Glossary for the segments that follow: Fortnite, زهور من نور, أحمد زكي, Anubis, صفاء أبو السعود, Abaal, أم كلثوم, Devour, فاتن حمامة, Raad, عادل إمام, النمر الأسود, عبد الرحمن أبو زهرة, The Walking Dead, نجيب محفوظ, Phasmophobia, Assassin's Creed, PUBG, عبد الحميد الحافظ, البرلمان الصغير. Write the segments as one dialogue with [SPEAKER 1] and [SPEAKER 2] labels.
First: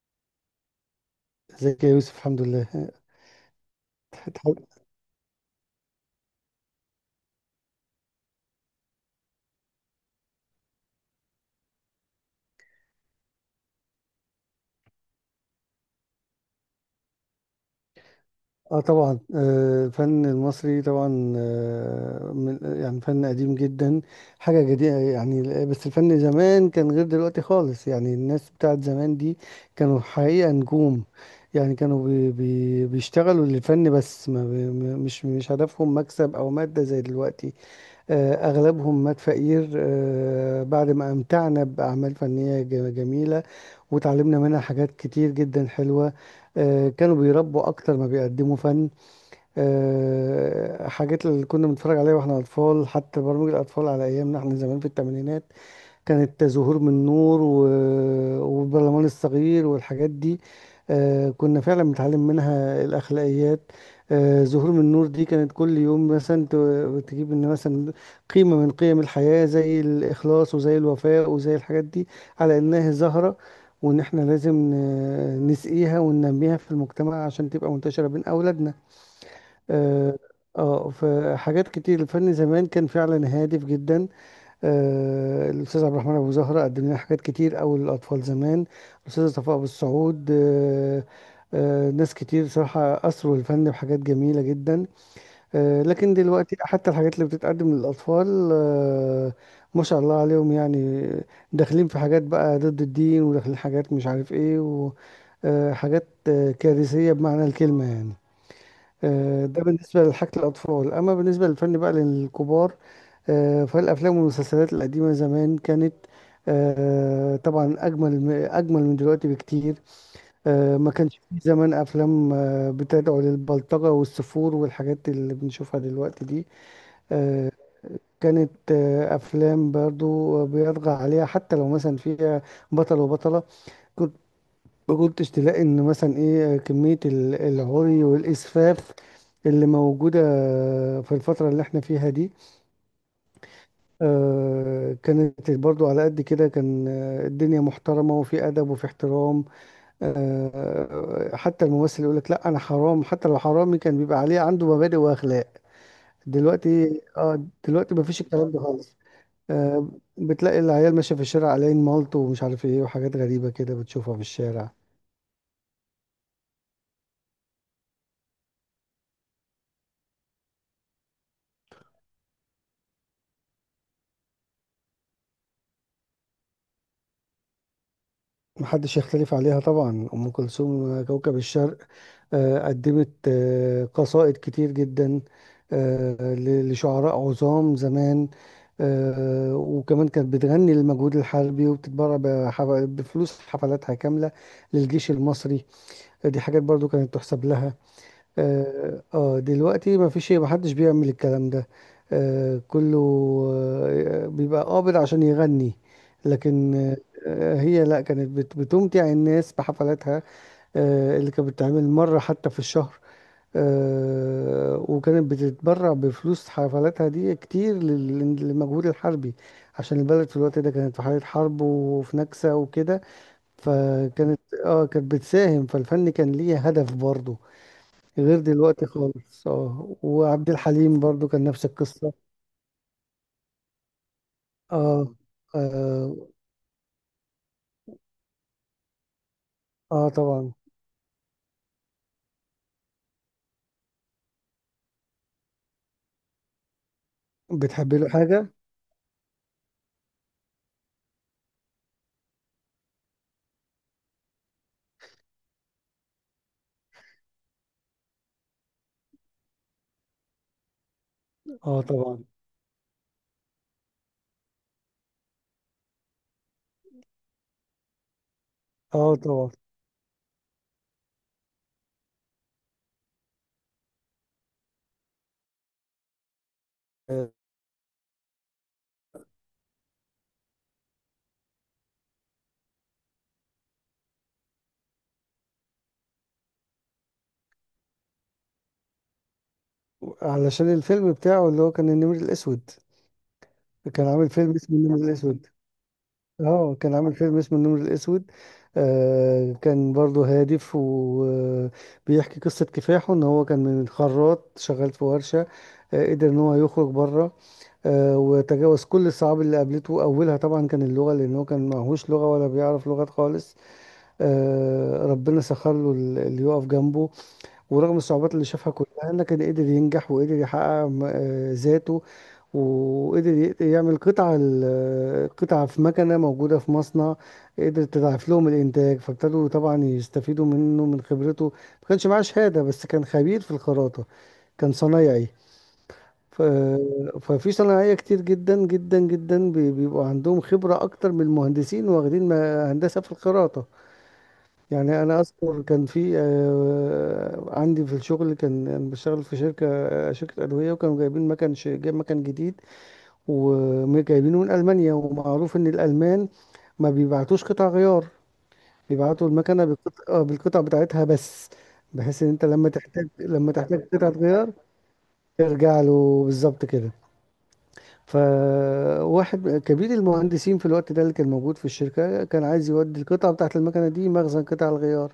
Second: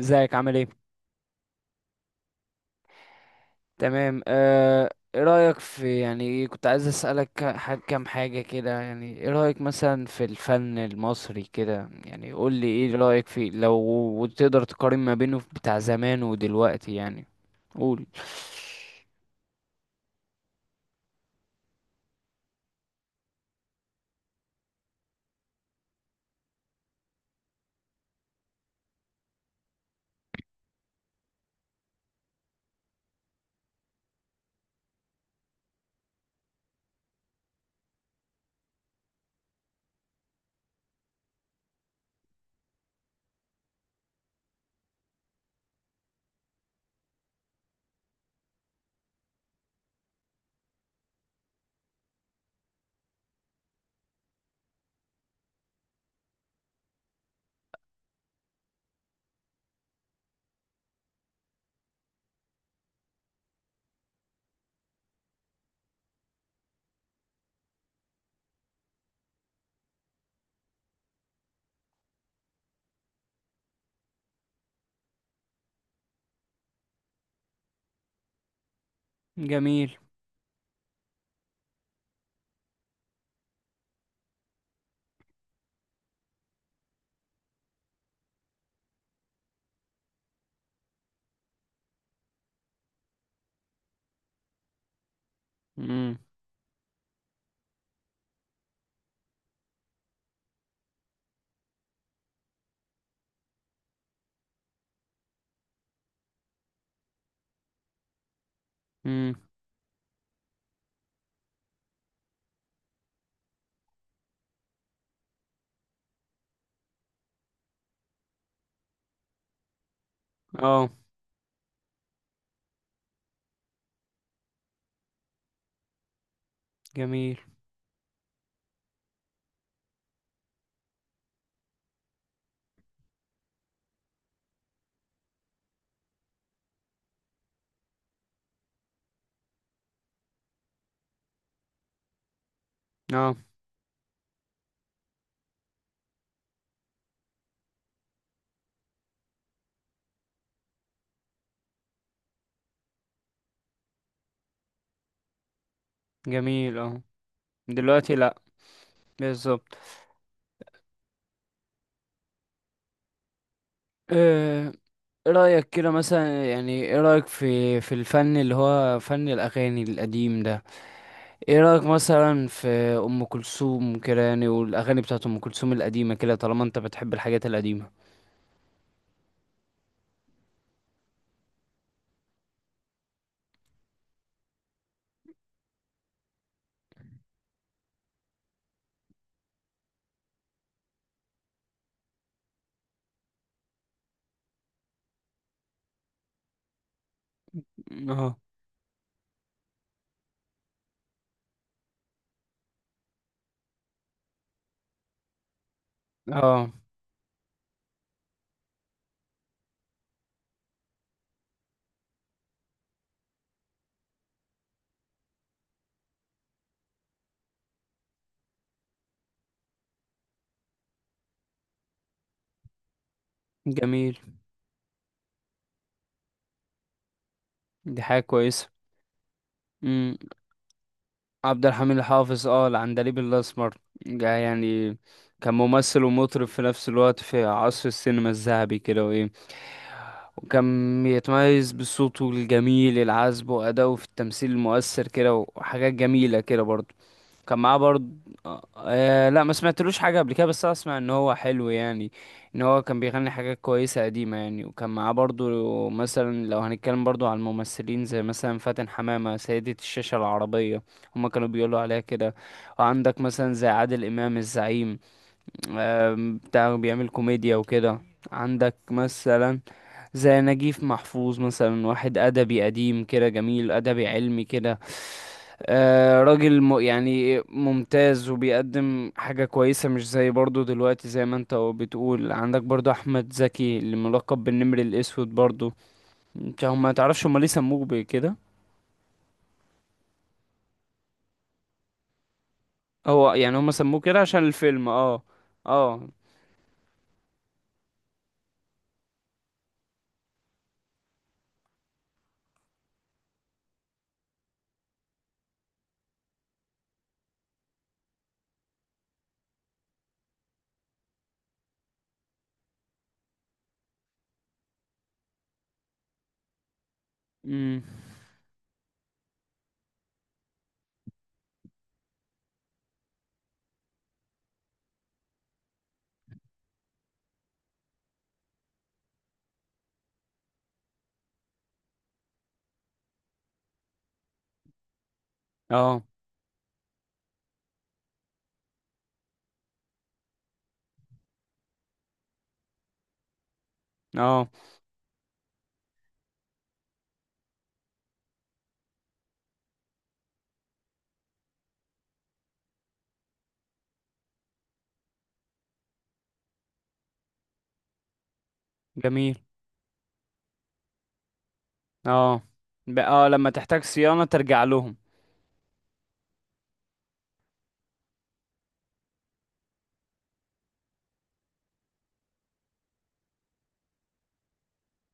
[SPEAKER 1] ازيك عامل ايه؟
[SPEAKER 2] ازيك يا يوسف، الحمد لله.
[SPEAKER 1] تمام.
[SPEAKER 2] تحاول-
[SPEAKER 1] آه، ايه رأيك في، يعني كنت عايز اسألك كام حاجة كده، يعني ايه رأيك مثلا في الفن المصري كده، يعني قول لي ايه رأيك فيه لو تقدر تقارن ما بينه بتاع زمان ودلوقتي يعني. قول.
[SPEAKER 2] اه طبعا. الفن المصري طبعا، من يعني فن قديم جدا، حاجة جديدة يعني. بس الفن زمان كان غير دلوقتي خالص يعني. الناس بتاعت زمان دي كانوا حقيقة نجوم. يعني كانوا بي بي بيشتغلوا للفن بس، ما بي م- مش هدفهم مكسب أو مادة زي دلوقتي. أغلبهم مات فقير، بعد ما أمتعنا بأعمال فنية جميلة، وتعلمنا منها حاجات كتير جدا حلوة. كانوا بيربوا أكتر ما بيقدموا فن. حاجات اللي كنا بنتفرج عليها واحنا أطفال، حتى برامج الأطفال على أيامنا احنا زمان في الثمانينات، كانت زهور من نور و... والبرلمان الصغير والحاجات دي. كنا فعلا بنتعلم منها الأخلاقيات. زهور من نور دي كانت كل يوم مثلا تجيب ان مثلا قيمة من قيم الحياة زي الإخلاص وزي الوفاء وزي الحاجات دي، على إنها زهرة، وإن إحنا لازم نسقيها وننميها في المجتمع عشان تبقى منتشرة بين أولادنا.
[SPEAKER 1] جميل.
[SPEAKER 2] اه. فحاجات كتير، الفن زمان كان فعلا هادف جدا. الأستاذ عبد الرحمن أبو زهرة قدم لنا حاجات كتير أوي للأطفال زمان. الأستاذة صفاء أبو السعود، ناس كتير صراحة أثروا الفن بحاجات جميلة جدا. لكن
[SPEAKER 1] امم.
[SPEAKER 2] دلوقتي حتى الحاجات اللي بتتقدم للأطفال، ما شاء الله عليهم يعني، داخلين في حاجات بقى ضد الدين، وداخلين حاجات مش عارف إيه، وحاجات كارثية بمعنى الكلمة يعني.
[SPEAKER 1] امم.
[SPEAKER 2] ده بالنسبة لحاجة الأطفال. أما بالنسبة للفن بقى للكبار، فالأفلام والمسلسلات القديمة زمان كانت طبعا أجمل أجمل من دلوقتي بكتير.
[SPEAKER 1] اه،
[SPEAKER 2] ما كانش في زمان أفلام بتدعو للبلطجة والسفور والحاجات اللي بنشوفها دلوقتي دي.
[SPEAKER 1] جميل.
[SPEAKER 2] آه، كانت أفلام برضو بيطغى عليها، حتى لو مثلا فيها بطل وبطلة، ما كنتش تلاقي ان مثلا ايه كمية العري والاسفاف اللي موجودة في الفترة اللي احنا فيها دي.
[SPEAKER 1] اه،
[SPEAKER 2] كانت برضو على قد كده، كان الدنيا محترمة وفي أدب وفي احترام. حتى الممثل يقول لك لا أنا حرام، حتى لو حرامي كان بيبقى عليه عنده مبادئ وأخلاق.
[SPEAKER 1] جميل.
[SPEAKER 2] دلوقتي
[SPEAKER 1] اه.
[SPEAKER 2] اه دلوقتي
[SPEAKER 1] دلوقتي
[SPEAKER 2] مفيش
[SPEAKER 1] لا.
[SPEAKER 2] الكلام ده خالص.
[SPEAKER 1] بالظبط.
[SPEAKER 2] آه، بتلاقي العيال ماشية في الشارع على مالطو ومش عارف ايه، وحاجات غريبة كده بتشوفها في
[SPEAKER 1] آه،
[SPEAKER 2] الشارع.
[SPEAKER 1] ايه رأيك كده مثلا، يعني ايه رأيك في الفن اللي هو فن الأغاني القديم ده؟ ايه رأيك مثلا في ام كلثوم كده، يعني والاغاني بتاعت ام كلثوم القديمة كده طالما انت بتحب الحاجات القديمة.
[SPEAKER 2] محدش يختلف عليها طبعا، أم كلثوم كوكب الشرق. قدمت قصائد كتير جدا، لشعراء عظام زمان. وكمان كانت بتغني للمجهود الحربي، وبتتبرع بفلوس حفلاتها كاملة للجيش المصري. دي حاجات برضو كانت تحسب لها.
[SPEAKER 1] اه،
[SPEAKER 2] اه، دلوقتي ما فيش محدش بيعمل الكلام ده. كله بيبقى قابض عشان يغني.
[SPEAKER 1] اه،
[SPEAKER 2] لكن هي لا، كانت بتمتع الناس بحفلاتها اللي كانت بتتعمل مرة حتى في الشهر. وكانت بتتبرع بفلوس حفلاتها دي كتير للمجهود الحربي، عشان البلد في الوقت ده كانت في حالة حرب وفي نكسة وكده.
[SPEAKER 1] جميل.
[SPEAKER 2] فكانت، اه كانت بتساهم. فالفن كان ليه هدف برضه،
[SPEAKER 1] دي حاجة
[SPEAKER 2] غير
[SPEAKER 1] كويسة.
[SPEAKER 2] دلوقتي خالص. اه
[SPEAKER 1] امم.
[SPEAKER 2] وعبد الحليم برضو كان نفس
[SPEAKER 1] عبد الحميد
[SPEAKER 2] القصة.
[SPEAKER 1] الحافظ، العندليب الاسمر ده يعني
[SPEAKER 2] اه،
[SPEAKER 1] كان ممثل
[SPEAKER 2] اه،
[SPEAKER 1] ومطرب في نفس الوقت، في عصر السينما الذهبي كده. وايه،
[SPEAKER 2] طبعا.
[SPEAKER 1] وكان يتميز بصوته الجميل العذب وأداؤه في التمثيل المؤثر كده وحاجات جميلة كده برضه. كان معاه
[SPEAKER 2] بتحب
[SPEAKER 1] برضه.
[SPEAKER 2] له حاجة؟
[SPEAKER 1] آه، آه، لا ما سمعتلوش حاجة قبل كده، بس اسمع ان هو حلو يعني، ان هو كان بيغني حاجات كويسة قديمة يعني. وكان معاه برضه، مثلا لو هنتكلم برضه على الممثلين زي مثلا فاتن حمامة سيدة الشاشة العربية، هما كانوا بيقولوا
[SPEAKER 2] اه
[SPEAKER 1] عليها
[SPEAKER 2] طبعا.
[SPEAKER 1] كده. وعندك مثلا زي عادل امام الزعيم. آه، بتاع بيعمل كوميديا وكده. عندك
[SPEAKER 2] اه طبعا.
[SPEAKER 1] مثلا زي نجيب محفوظ، مثلا واحد أدبي قديم كده جميل، أدبي علمي كده. آه، راجل
[SPEAKER 2] آه
[SPEAKER 1] يعني ممتاز وبيقدم حاجة كويسة، مش زي برضو دلوقتي زي ما انت بتقول. عندك برضو أحمد زكي اللي ملقب بالنمر الأسود برضو. انت هم ما تعرفش هم ليه سموه بكده؟
[SPEAKER 2] علشان الفيلم بتاعه اللي هو كان النمر الأسود.
[SPEAKER 1] هو يعني هم سموه
[SPEAKER 2] كان
[SPEAKER 1] كده
[SPEAKER 2] عامل
[SPEAKER 1] عشان
[SPEAKER 2] فيلم اسمه
[SPEAKER 1] الفيلم.
[SPEAKER 2] النمر
[SPEAKER 1] اه.
[SPEAKER 2] الأسود.
[SPEAKER 1] اه.
[SPEAKER 2] اه كان عامل فيلم اسمه النمر الأسود. كان برضو هادف، وبيحكي قصة كفاحه ان هو كان من خراط شغال في ورشة. قدر ان هو يخرج بره. وتجاوز كل الصعاب اللي قابلته، أولها طبعا كان اللغة، لأن هو كان معهوش لغة ولا بيعرف لغات خالص. ربنا سخر له اللي يقف جنبه.
[SPEAKER 1] امم.
[SPEAKER 2] ورغم الصعوبات اللي شافها كلها، لكن قدر ينجح، وقدر يحقق ذاته. وقدر يعمل قطعة قطعة في مكنة موجودة في مصنع، قدر تضاعف لهم الإنتاج، فابتدوا طبعا يستفيدوا منه من خبرته. ما كانش معاه شهادة، بس كان خبير في الخراطة، كان صنايعي.
[SPEAKER 1] اه.
[SPEAKER 2] ف... ففي صناعية كتير جدا جدا جدا بيبقوا عندهم خبرة أكتر من المهندسين واخدين هندسة في الخراطة.
[SPEAKER 1] اه،
[SPEAKER 2] يعني أنا أذكر، كان في عندي في الشغل، كان أنا بشتغل في شركة شركة أدوية، وكانوا جايبين مكان جايب مكان جديد، وجايبينه من ألمانيا. ومعروف إن الألمان ما بيبعتوش قطع غيار، بيبعتوا
[SPEAKER 1] جميل.
[SPEAKER 2] المكنة بالقطع، بالقطع بتاعتها بس، بحيث إن
[SPEAKER 1] اه،
[SPEAKER 2] أنت
[SPEAKER 1] لما
[SPEAKER 2] لما
[SPEAKER 1] تحتاج
[SPEAKER 2] تحتاج قطعة
[SPEAKER 1] صيانة
[SPEAKER 2] غيار
[SPEAKER 1] ترجع لهم.
[SPEAKER 2] ترجع له بالظبط كده. فواحد كبير المهندسين في الوقت ده اللي كان موجود في الشركة، كان عايز يودي القطعة بتاعت المكنة دي مخزن قطع الغيار.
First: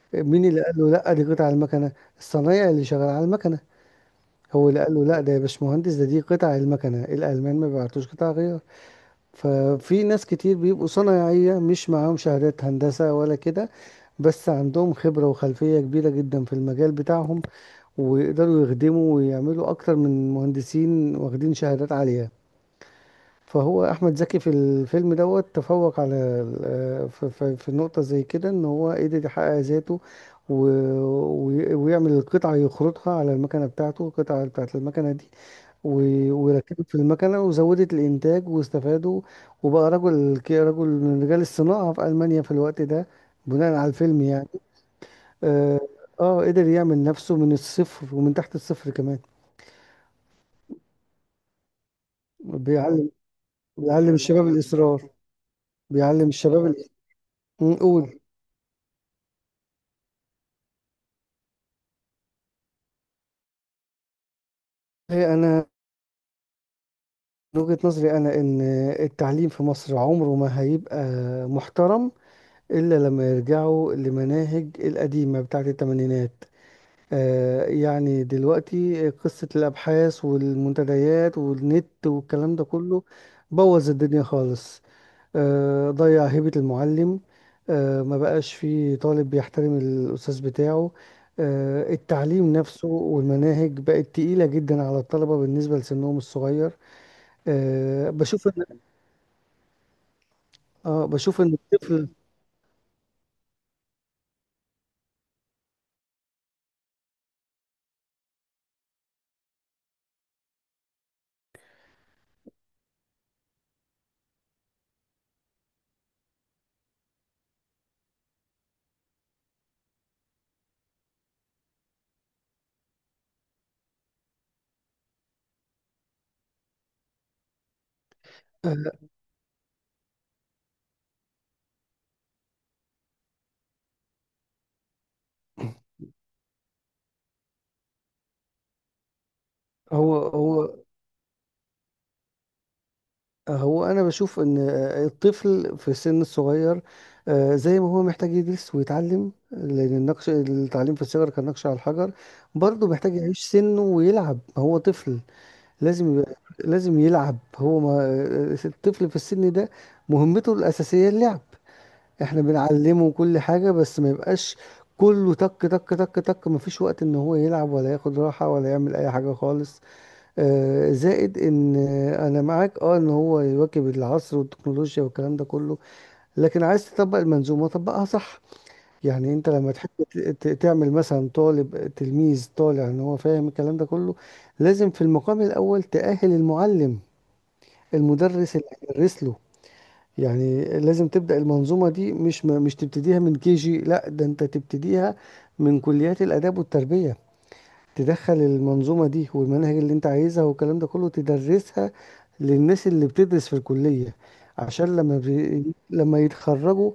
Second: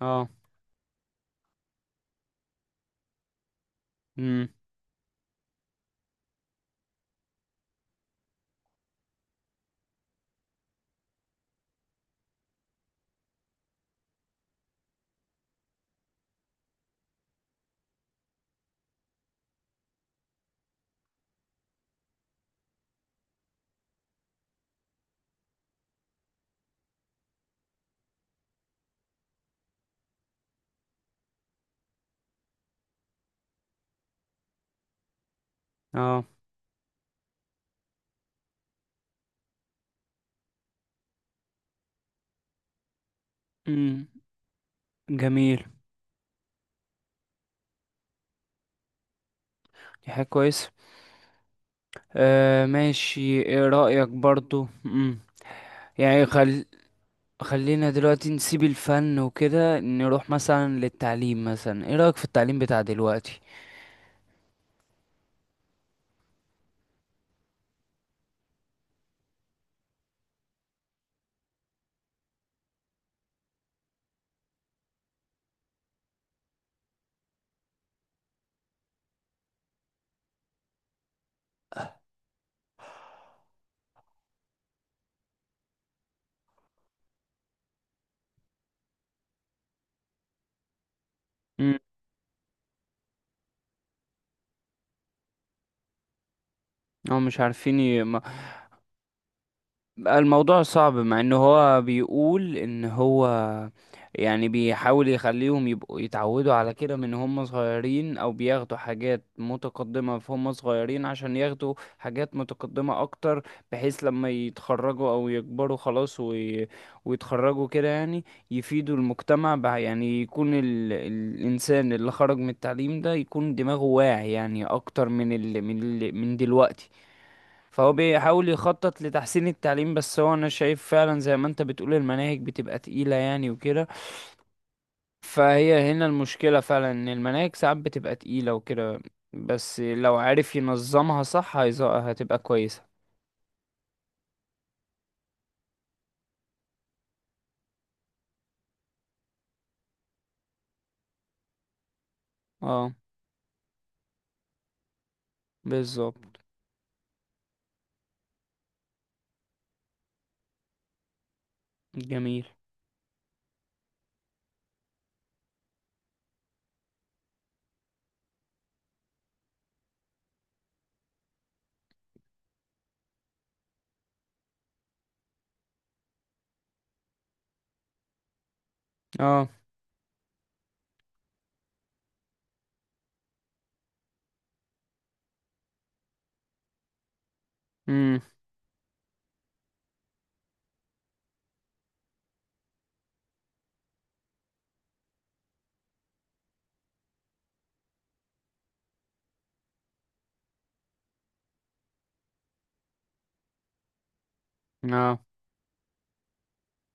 [SPEAKER 1] اه.
[SPEAKER 2] مين اللي قال له لا دي قطع المكنة؟ الصنايعي اللي شغال على المكنة
[SPEAKER 1] امم.
[SPEAKER 2] هو اللي قال له لا ده يا باشمهندس، دي قطع المكنة، الألمان ما بيبعتوش قطع غيار. ففي ناس كتير بيبقوا صنايعية مش معاهم شهادات هندسة ولا كده، بس عندهم خبرة وخلفية كبيرة جدا في المجال بتاعهم، ويقدروا يخدموا ويعملوا أكتر من مهندسين واخدين شهادات عالية. فهو احمد زكي في الفيلم دوت تفوق على في نقطه زي كده، ان هو قدر يحقق ذاته، و- ويعمل القطعه، يخرطها على المكنه بتاعته، القطعه بتاعت المكنه دي،
[SPEAKER 1] اه.
[SPEAKER 2] وركبت في المكنه وزودت الانتاج، واستفادوا. وبقى رجل رجل من رجال الصناعه في المانيا في الوقت ده، بناء على
[SPEAKER 1] امم.
[SPEAKER 2] الفيلم يعني.
[SPEAKER 1] جميل.
[SPEAKER 2] اه، قدر يعمل نفسه من الصفر ومن تحت الصفر كمان.
[SPEAKER 1] دي حاجة كويسة. آه،
[SPEAKER 2] بيعلم
[SPEAKER 1] ماشي. ايه رأيك
[SPEAKER 2] بيعلم الشباب
[SPEAKER 1] برضو؟
[SPEAKER 2] الاصرار.
[SPEAKER 1] يعني
[SPEAKER 2] بيعلم الشباب
[SPEAKER 1] خلينا
[SPEAKER 2] قول.
[SPEAKER 1] دلوقتي نسيب الفن وكده نروح مثلا للتعليم. مثلا ايه رأيك في التعليم بتاع دلوقتي؟
[SPEAKER 2] هي انا، من وجهة نظري أنا إن التعليم في مصر عمره ما هيبقى محترم، إلا لما يرجعوا لمناهج القديمة بتاعة التمانينات. يعني دلوقتي قصة الأبحاث والمنتديات والنت والكلام ده كله، بوظ الدنيا خالص. ضيع هيبة المعلم. ما بقاش فيه طالب بيحترم الأستاذ بتاعه.
[SPEAKER 1] مم.
[SPEAKER 2] التعليم نفسه والمناهج بقت تقيلة جدا على الطلبة بالنسبة لسنهم الصغير.
[SPEAKER 1] هم مش عارفين ي...
[SPEAKER 2] آه،
[SPEAKER 1] ما...
[SPEAKER 2] بشوف
[SPEAKER 1] الموضوع صعب،
[SPEAKER 2] اه
[SPEAKER 1] مع ان
[SPEAKER 2] بشوف ان
[SPEAKER 1] هو
[SPEAKER 2] الطفل،
[SPEAKER 1] بيقول ان هو يعني بيحاول يخليهم يبقوا يتعودوا على كده من هم صغيرين، او بياخدوا حاجات متقدمة في هم صغيرين عشان ياخدوا حاجات متقدمة اكتر، بحيث لما يتخرجوا او يكبروا خلاص ويتخرجوا كده يعني، يفيدوا المجتمع، يعني يكون الانسان اللي خرج من التعليم ده يكون دماغه واعي يعني، اكتر من من دلوقتي. فهو بيحاول يخطط
[SPEAKER 2] آه،
[SPEAKER 1] لتحسين التعليم، بس هو انا شايف فعلا زي ما انت بتقول المناهج بتبقى تقيلة يعني وكده. فهي هنا المشكلة فعلا، ان المناهج ساعات بتبقى تقيلة وكده، بس لو
[SPEAKER 2] هو
[SPEAKER 1] عارف
[SPEAKER 2] هو
[SPEAKER 1] ينظمها صح هتبقى كويسة.
[SPEAKER 2] هو انا بشوف ان الطفل في السن الصغير، زي ما هو محتاج يدرس ويتعلم، لان النقش التعليم في الصغر كالنقش على الحجر، برضه
[SPEAKER 1] اه،
[SPEAKER 2] محتاج يعيش سنه ويلعب هو طفل. لازم يبقى-
[SPEAKER 1] بالظبط.
[SPEAKER 2] لازم يلعب هو ما. الطفل في السن ده مهمته الاساسيه اللعب. احنا
[SPEAKER 1] جميل.
[SPEAKER 2] بنعلمه كل حاجه بس ما يبقاش كله تك تك تك تك، مفيش وقت ان هو يلعب ولا ياخد راحه ولا يعمل اي حاجه خالص. زائد ان انا معاك اه ان هو يواكب العصر والتكنولوجيا والكلام ده كله، لكن عايز تطبق المنظومه طبقها صح. يعني
[SPEAKER 1] اه.
[SPEAKER 2] انت لما تحب تعمل مثلا طالب تلميذ طالع ان هو فاهم الكلام ده كله، لازم في المقام الاول تأهل المعلم،
[SPEAKER 1] امم.
[SPEAKER 2] المدرس اللي هيدرس له. يعني لازم تبدأ المنظومه دي، مش مش تبتديها من كي جي، لا، ده انت تبتديها من كليات الاداب والتربيه. تدخل المنظومة دي والمناهج اللي انت عايزها والكلام ده كله، تدرسها للناس اللي بتدرس في الكلية، عشان
[SPEAKER 1] اه.
[SPEAKER 2] لما يتخرجوا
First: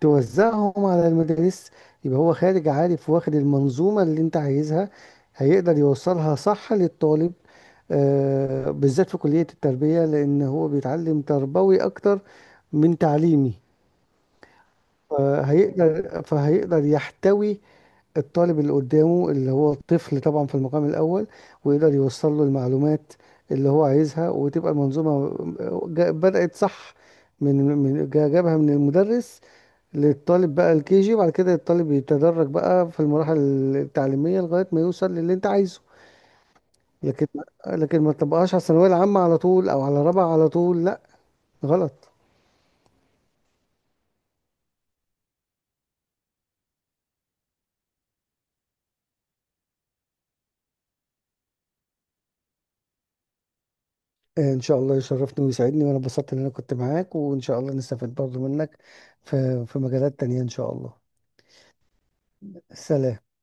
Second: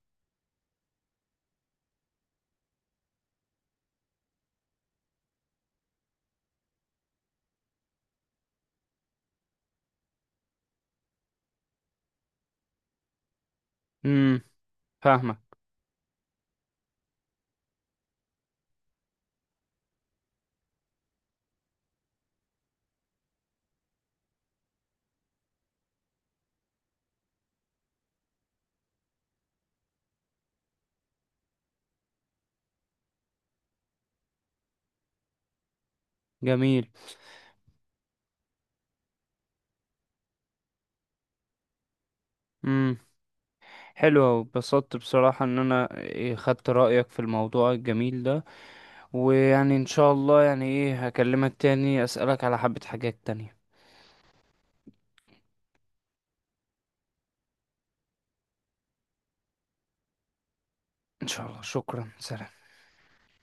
[SPEAKER 2] توزعهم على المدارس، يبقى هو خارج عارف واخد المنظومة اللي انت عايزها، هيقدر يوصلها صح للطالب. بالذات في كلية التربية، لأن هو بيتعلم تربوي أكتر من تعليمي.
[SPEAKER 1] امم. فاهمك.
[SPEAKER 2] فهيقدر يحتوي الطالب اللي قدامه، اللي هو الطفل طبعا في المقام الأول، ويقدر يوصل له المعلومات اللي هو عايزها، وتبقى المنظومة بدأت صح من جابها من المدرس للطالب بقى الكي جي، وبعد كده الطالب يتدرج بقى في المراحل التعليمية لغاية ما يوصل للي انت عايزه.
[SPEAKER 1] جميل.
[SPEAKER 2] لكن لكن ما تبقاش على الثانوية العامة على طول، او على رابعة على طول، لا، غلط.
[SPEAKER 1] امم. حلو أوي. اتبسطت بصراحة ان انا خدت رأيك في الموضوع الجميل ده، ويعني ان شاء الله يعني هكلمك تاني اسألك على حبة حاجات تانية.
[SPEAKER 2] ان شاء الله يشرفني ويسعدني، وانا اتبسطت ان انا كنت معاك، وان شاء الله نستفيد برضو منك في مجالات تانية ان شاء الله.
[SPEAKER 1] ان شاء الله. شكرا. سلام.
[SPEAKER 2] سلام.